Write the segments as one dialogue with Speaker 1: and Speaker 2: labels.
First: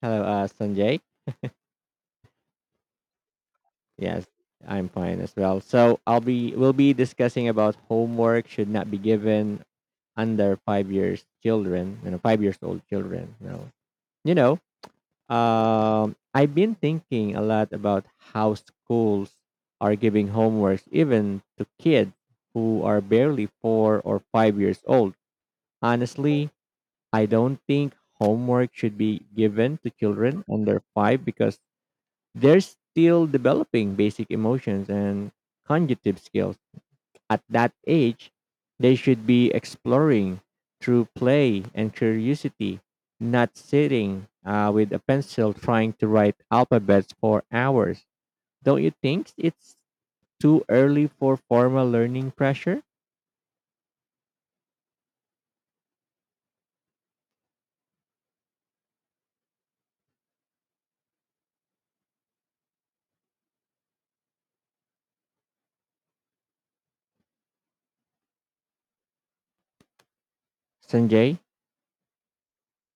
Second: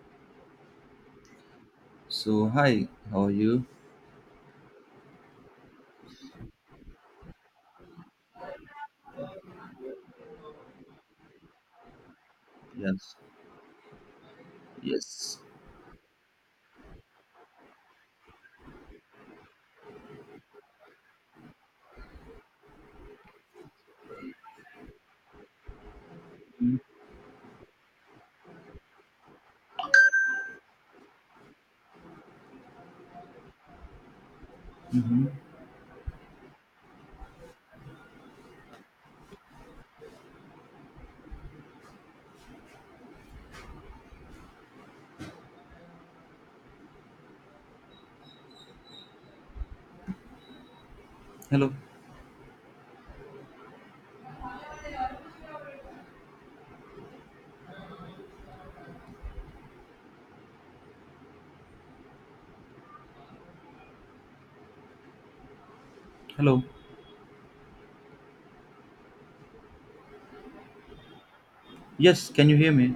Speaker 1: Hello, Sanjay.
Speaker 2: So hi, how are you?
Speaker 1: Yes, I'm fine as well. So I'll be we'll be discussing about homework should not be given under 5 years children, 5 years old
Speaker 2: Yes.
Speaker 1: children. You know.
Speaker 2: Yes.
Speaker 1: I've been thinking a lot about how schools are giving homeworks even to kids who are barely 4 or 5 years old. Honestly, I don't think homework should be given to children under five because they're still developing basic emotions
Speaker 2: Mhm.
Speaker 1: and cognitive skills. At that age, they should be exploring through play and curiosity, not sitting with a pencil trying to write alphabets for hours. Don't you think it's too early for
Speaker 2: Hello.
Speaker 1: formal learning pressure?
Speaker 2: Hello.
Speaker 1: Sanjay?
Speaker 2: Yes, can you hear me?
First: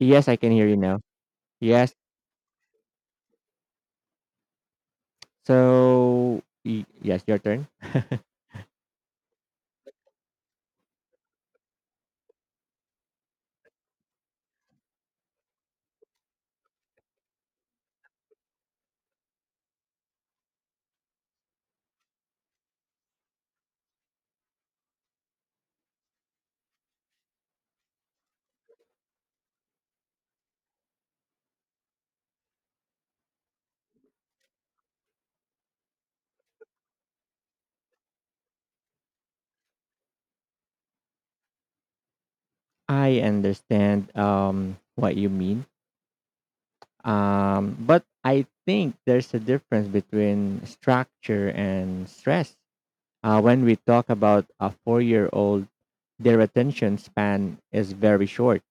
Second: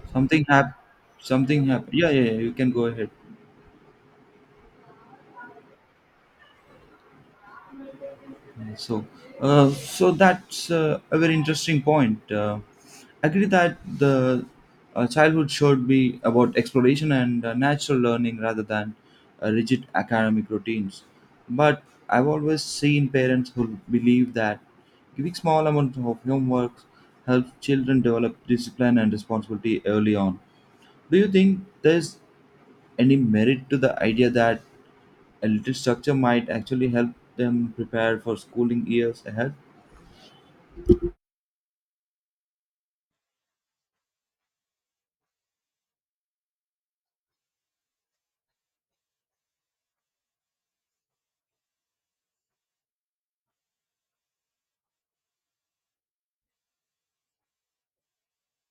Speaker 1: Yes, I
Speaker 2: Something
Speaker 1: can hear
Speaker 2: hap
Speaker 1: you now.
Speaker 2: something happened.
Speaker 1: Yes.
Speaker 2: Yeah, yeah, yeah, you can go ahead.
Speaker 1: So, yes, your turn.
Speaker 2: So, so that's a very interesting point. Agree that the childhood should be about exploration and natural learning rather than rigid academic routines. But I've always seen parents who believe that giving small amounts of homework helps children develop discipline and responsibility early on. Do you think there's any merit to the idea that a little structure might actually help them prepare for schooling years ahead?
Speaker 1: I understand what you mean. But I think there's a difference between structure and stress. When we talk about a 4 year old, their attention span is very short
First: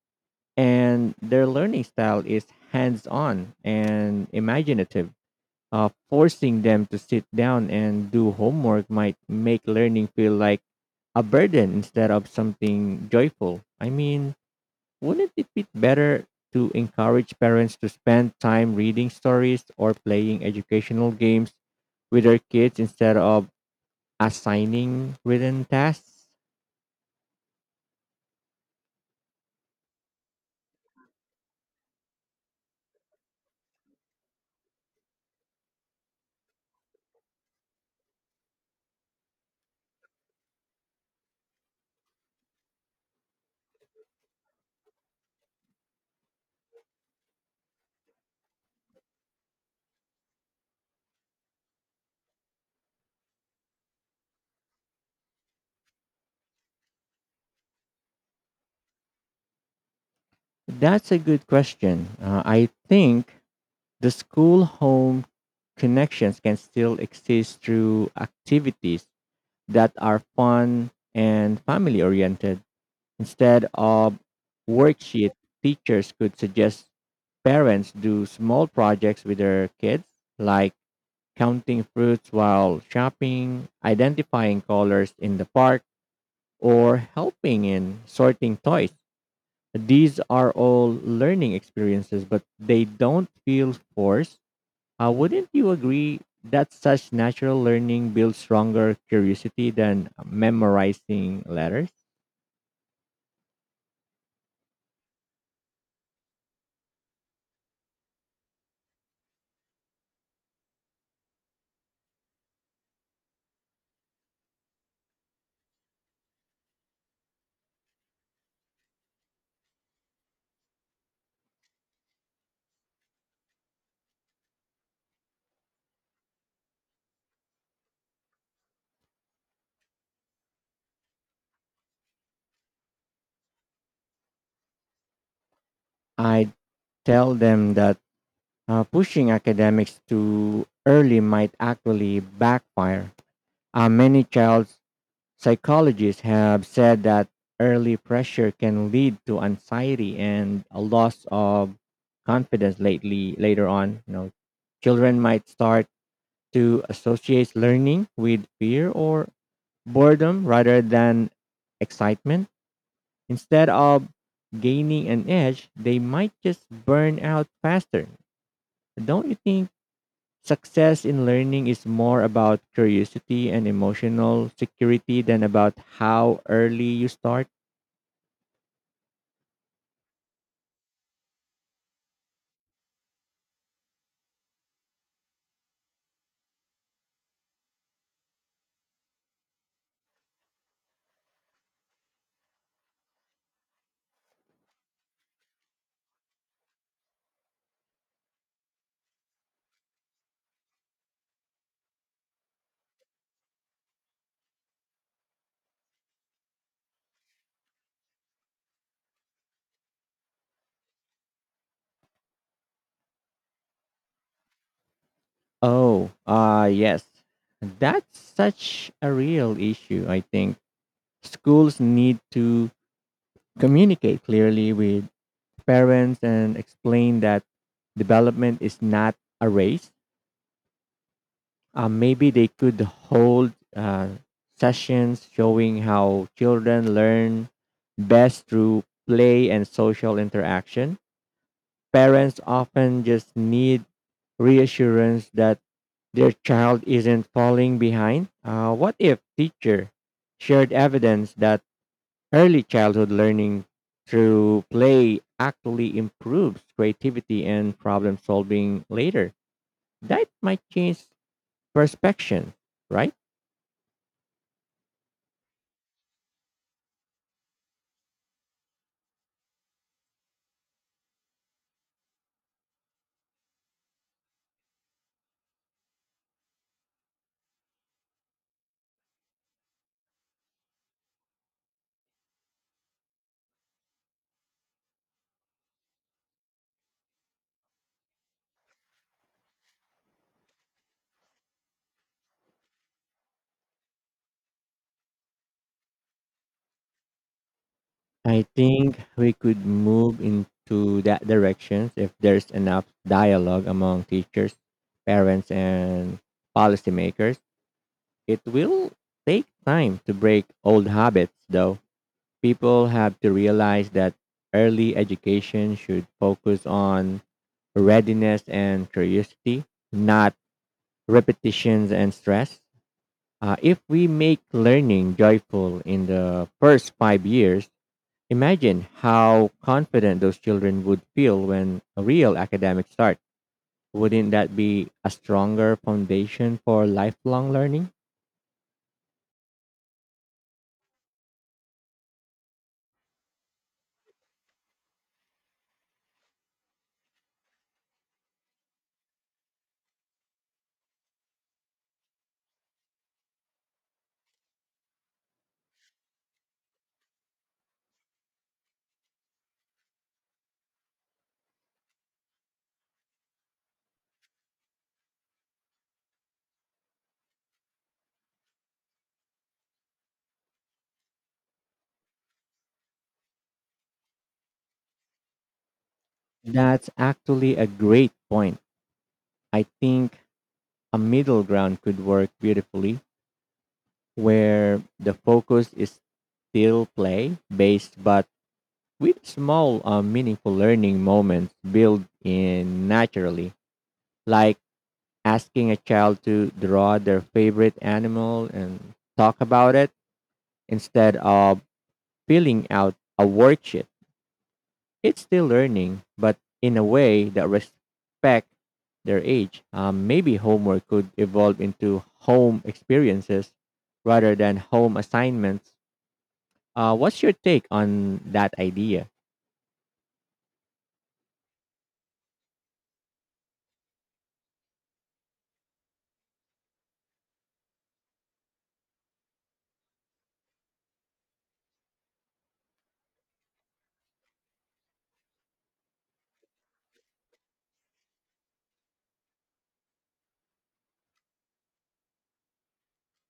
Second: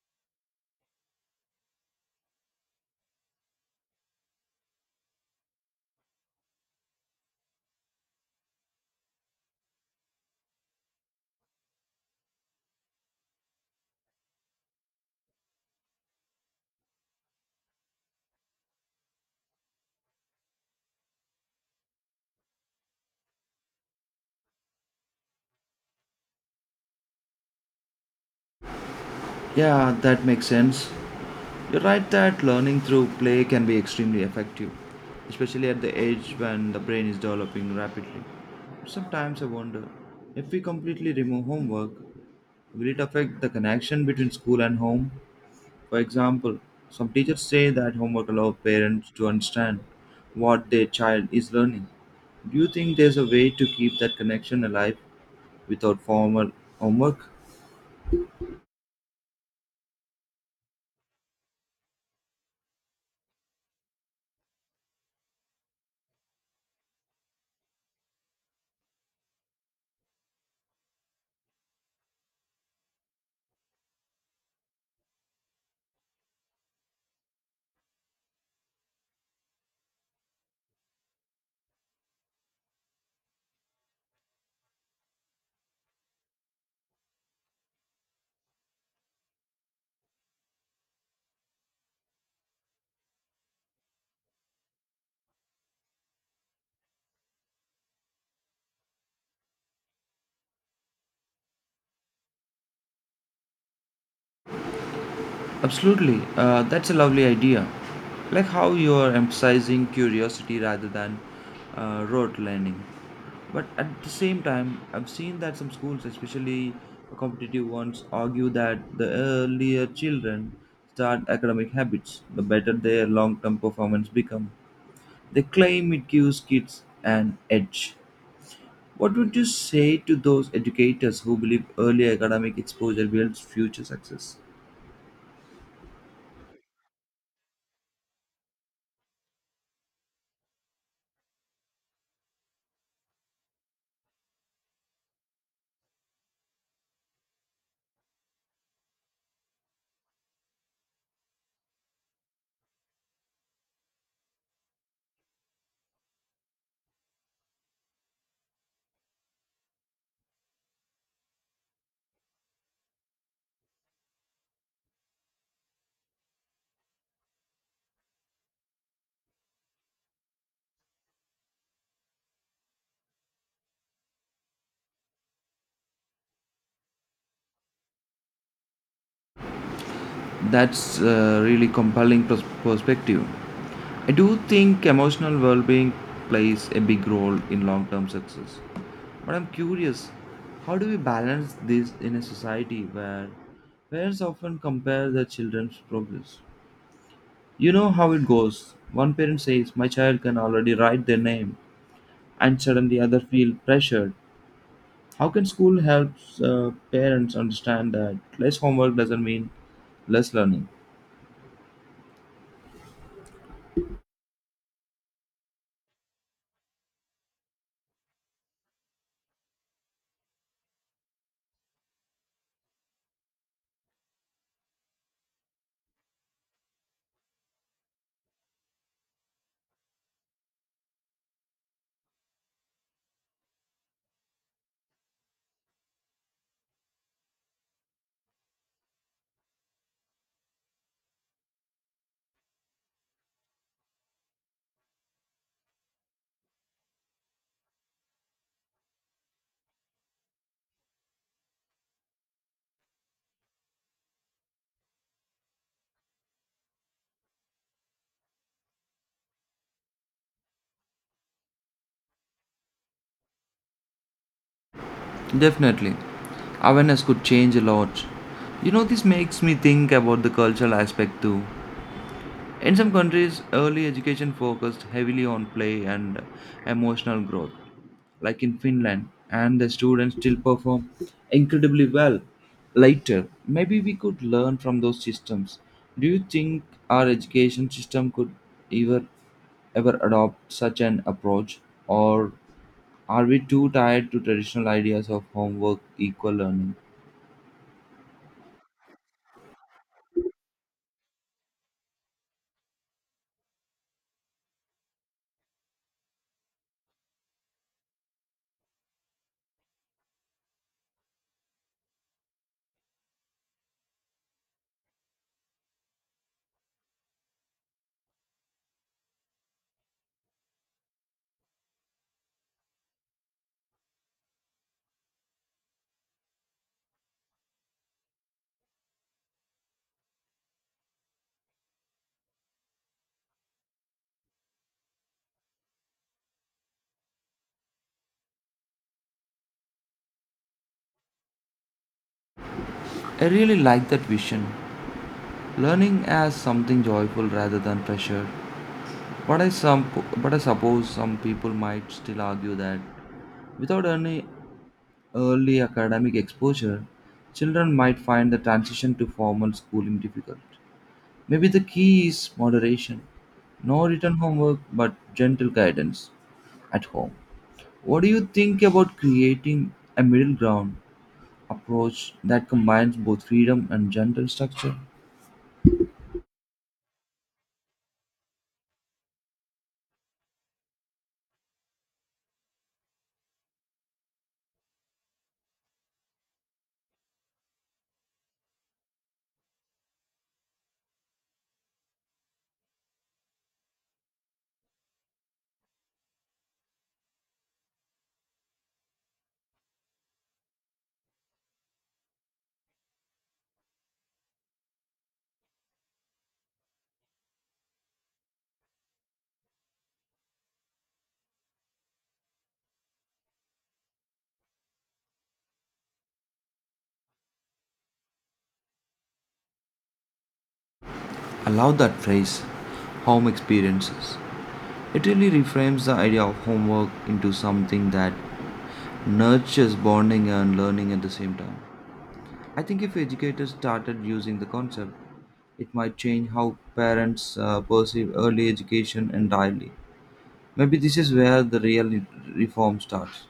Speaker 1: and their learning style is hands on and imaginative. Forcing them to sit down and do homework might make learning feel like a burden instead of something joyful. I mean, wouldn't it be better to encourage parents to spend time reading stories or playing educational games with their kids instead of assigning written tasks?
Speaker 2: Yeah, that makes sense. You're right that learning through play can be extremely effective, especially at the age when the brain is developing rapidly. Sometimes I wonder if we completely remove homework, will it affect the connection between school and home? For example, some teachers say that homework allows parents to understand what their child is learning. Do you think there's a way to keep that connection alive without formal homework?
Speaker 1: That's a good question. I think the school home connections can still exist through activities that are fun and family oriented. Instead of worksheet, teachers could suggest parents do small projects with their kids, like counting fruits while shopping, identifying colors in the park, or helping in sorting toys. These are all learning experiences, but they don't feel forced. Wouldn't you agree that such natural learning builds stronger curiosity than memorizing letters?
Speaker 2: Absolutely, that's a lovely idea. Like how you are emphasizing curiosity rather than rote learning. But at the same time, I've seen that some schools, especially competitive ones, argue that the earlier children start academic habits, the better their long term performance become. They claim it gives kids an edge. What would you say to those educators who believe early academic exposure builds future success?
Speaker 1: I tell them that. Pushing academics too early might actually backfire. Many child psychologists have said that early pressure can lead to anxiety and a loss of confidence lately later on. You know, children might start to associate learning with fear or boredom rather than excitement. Instead of gaining an edge, they might just burn out faster. Don't you think success in learning is more about curiosity and emotional security than about how early you start?
Speaker 2: That's a really compelling perspective. I do think emotional well being plays a big role in long term success. But I'm curious, how do we balance this in a society where parents often compare their children's progress? You know how it goes. One parent says, "My child can already write their name," and suddenly other feel pressured. How can school help parents understand that less homework doesn't mean less learning?
Speaker 1: Oh, ah, yes. That's such a real issue, I think. Schools need to communicate clearly with parents and explain that development is not a race. Maybe they could hold sessions showing how children learn best through play and social interaction. Parents often just need reassurance that their child isn't falling behind. What if teacher shared evidence that early childhood learning through play actually improves creativity and problem solving later? That might change perception, right?
Speaker 2: Definitely. Awareness could change a lot. You know, this makes me think about the cultural aspect too. In some countries, early education focused heavily on play and emotional growth, like in Finland, and the students still perform incredibly well later. Maybe we could learn from those systems. Do you think our education system could ever ever adopt such an approach or are we too tied to traditional ideas of homework equal learning?
Speaker 1: I think we could move into that direction if there's enough dialogue among teachers, parents, and policymakers. It will take time to break old habits, though. People have to realize that early education should focus on readiness and curiosity, not repetitions and stress. If we make learning joyful in the first 5 years, imagine how confident those children would feel when a real academic start. Wouldn't that be a stronger foundation for lifelong learning?
Speaker 2: I really like that vision. Learning as something joyful rather than pressure. But I some but I suppose some people might still argue that without any early academic exposure, children might find the transition to formal schooling difficult. Maybe the key is moderation. No written homework, but gentle guidance at home. What do you think about creating a middle ground approach that combines both freedom and gentle structure?
Speaker 1: That's actually a great point. I think a middle ground could work beautifully where the focus is still play based but with small meaningful learning moments built in naturally, like asking a child to draw their favorite animal and talk about it instead of filling out a worksheet. It's still learning, but in a way that respect their age. Maybe homework could evolve into home experiences rather than home assignments. What's your take on that idea?
Speaker 2: I love that phrase, home experiences. It really reframes the idea of homework into something that nurtures bonding and learning at the same time. I think if educators started using the concept, it might change how parents perceive early education entirely. Maybe this is where the real reform starts,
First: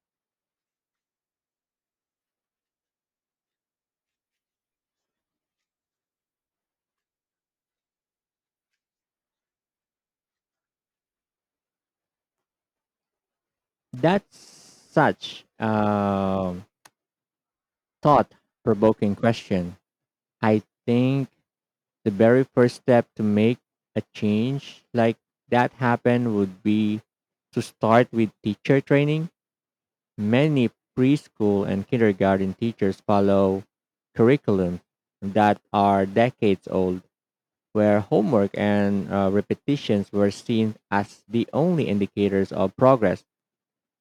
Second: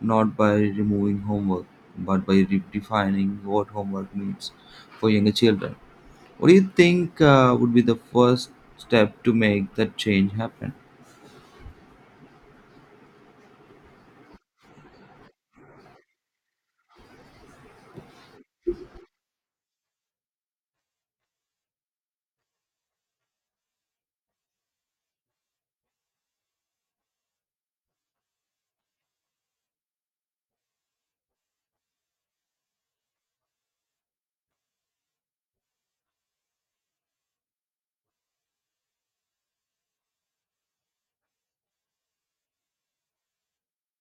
Speaker 2: not by removing homework, but by redefining what homework means for younger children. What do you think would be the first step to make that change happen?
Speaker 1: That's such a thought provoking question. I think the very first step to make a change like that happen would be to start with teacher training. Many preschool and kindergarten teachers follow curriculum that are decades old, where homework and repetitions were seen as the only indicators of progress.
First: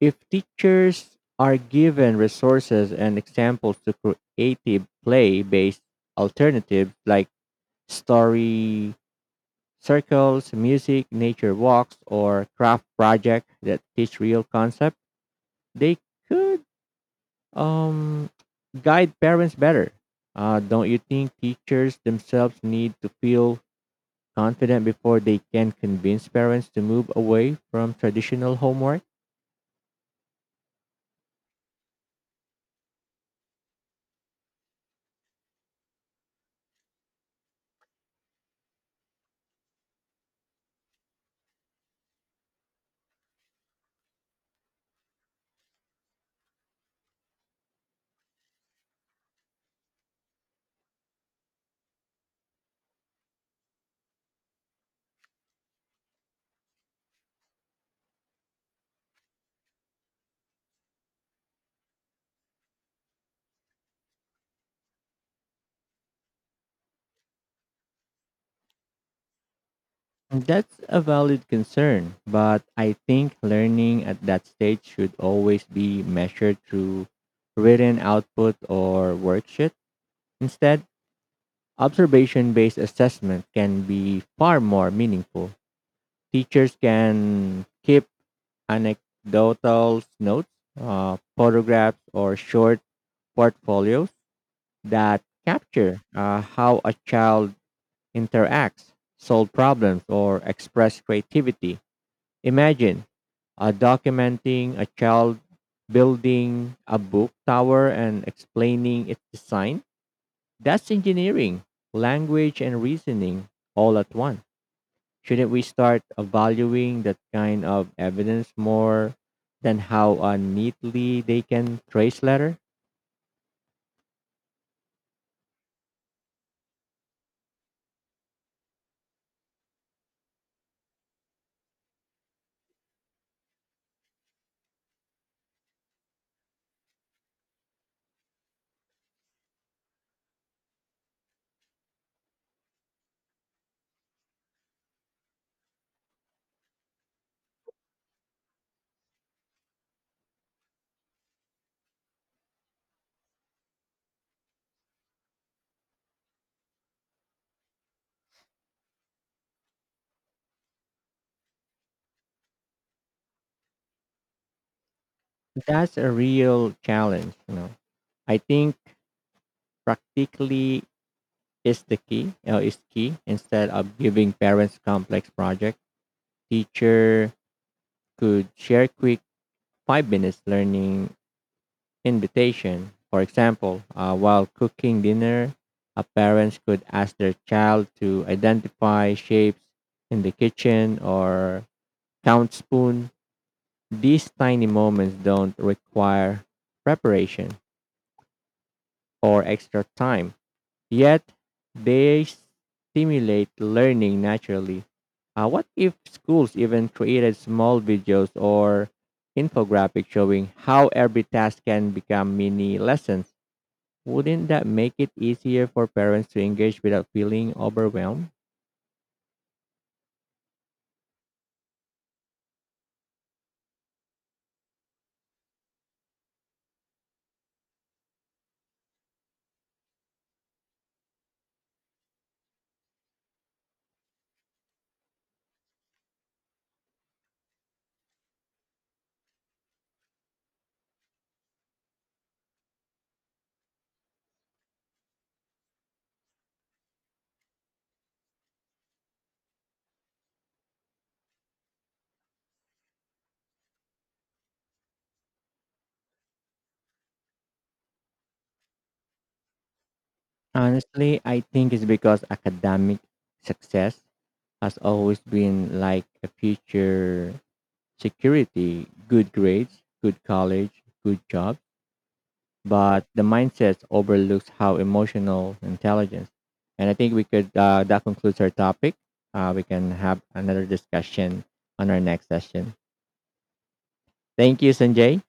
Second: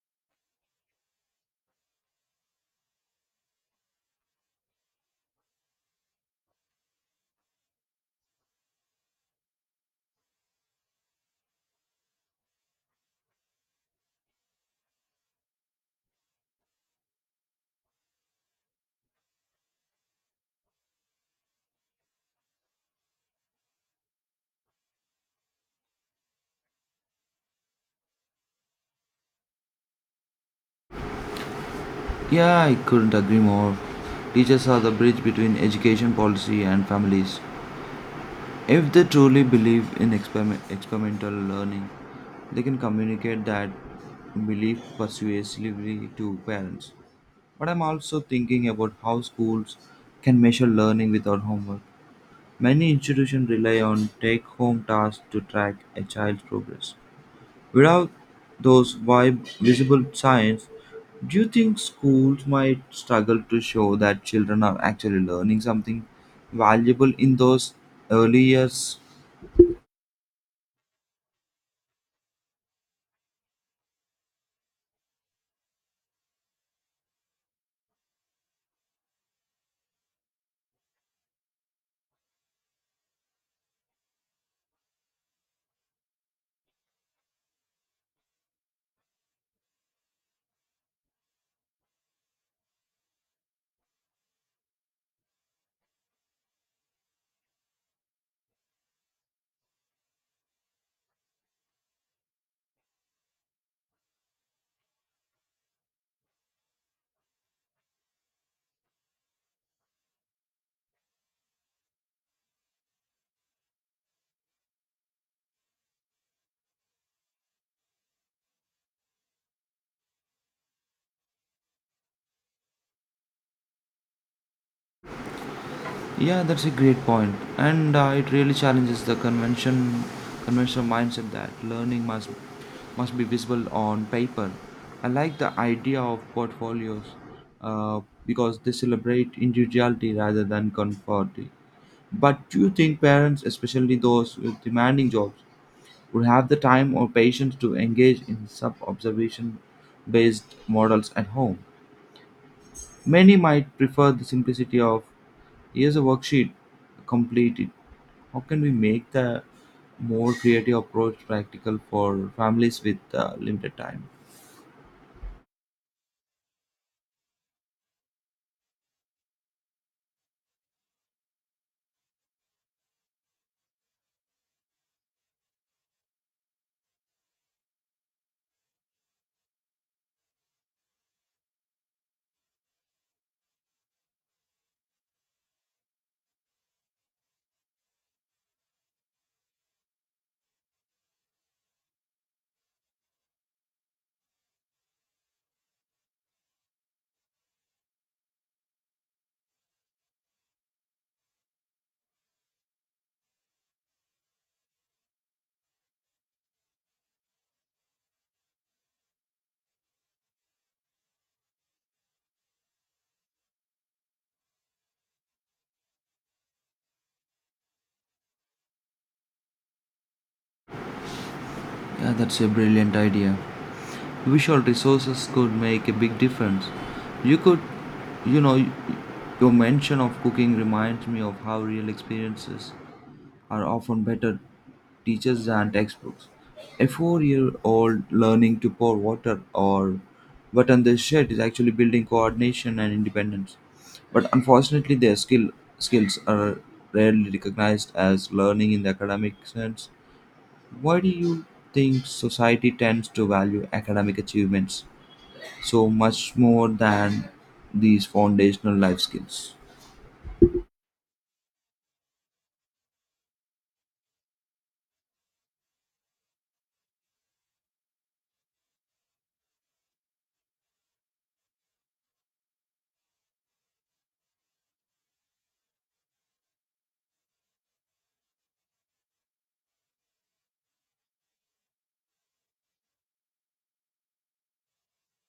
Speaker 1: If teachers are given resources and examples to creative play based alternatives like story circles, music, nature walks, or craft projects that teach real concepts, they could um, guide parents better. Don't you think teachers themselves need to feel confident before they can convince parents to move away from traditional homework?
Speaker 2: Yeah, I couldn't agree more. Teachers are the bridge between education policy and families. If they truly believe in experimental learning, they can communicate that belief persuasively to parents. But I'm also thinking about how schools can measure learning without homework. Many institutions rely on take home tasks to track a child's progress. Without those visible signs, do you think schools might struggle to show that children are actually learning something valuable in those early years?
Speaker 1: That's a valid concern, but I think learning at that stage should always be measured through written output or worksheet. Instead, observation based assessment can be far more meaningful. Teachers can keep anecdotal notes, photographs, or short portfolios that capture how a child interacts, solve problems, or express creativity. Imagine documenting a child building a book tower and explaining its design. That's engineering, language, and reasoning all at once. Shouldn't we start valuing that kind of evidence more than how neatly they can trace letter?
Speaker 2: Yeah, that's a great point, and it really challenges the conventional mindset that learning must be visible on paper. I like the idea of portfolios because they celebrate individuality rather than conformity. But do you think parents, especially those with demanding jobs, would have the time or patience to engage in sub observation based models at home? Many might prefer the simplicity of "here's a worksheet, complete it." How can we make the more creative approach practical for families with limited time?
Speaker 1: That's a real challenge. You know, I think practically is the key. Is key instead of giving parents complex project. Teacher could share quick 5 minutes learning invitation. For example, while cooking dinner, parents could ask their child to identify shapes in the kitchen or count spoon. These tiny moments don't require preparation or extra time, yet they stimulate learning naturally. What if schools even created small videos or infographic showing how every task can become mini lessons? Wouldn't that make it easier for parents to engage without feeling overwhelmed?
Speaker 2: Yeah, that's a brilliant idea. Visual resources could make a big difference. You could, you know, your mention of cooking reminds me of how real experiences are often better teachers than textbooks. A 4 year old learning to pour water or button the shirt is actually building coordination and independence. But unfortunately, their skills are rarely recognized as learning in the academic sense. Why do you think society tends to value academic achievements so much more than these foundational life skills?
Speaker 1: Honestly, I think it's because academic success has always been like a future security, good grades, good college, good job. But the mindset overlooks how emotional intelligence. And I think we could, that concludes our topic. We can have another discussion on our next session. Thank you, Sanjay.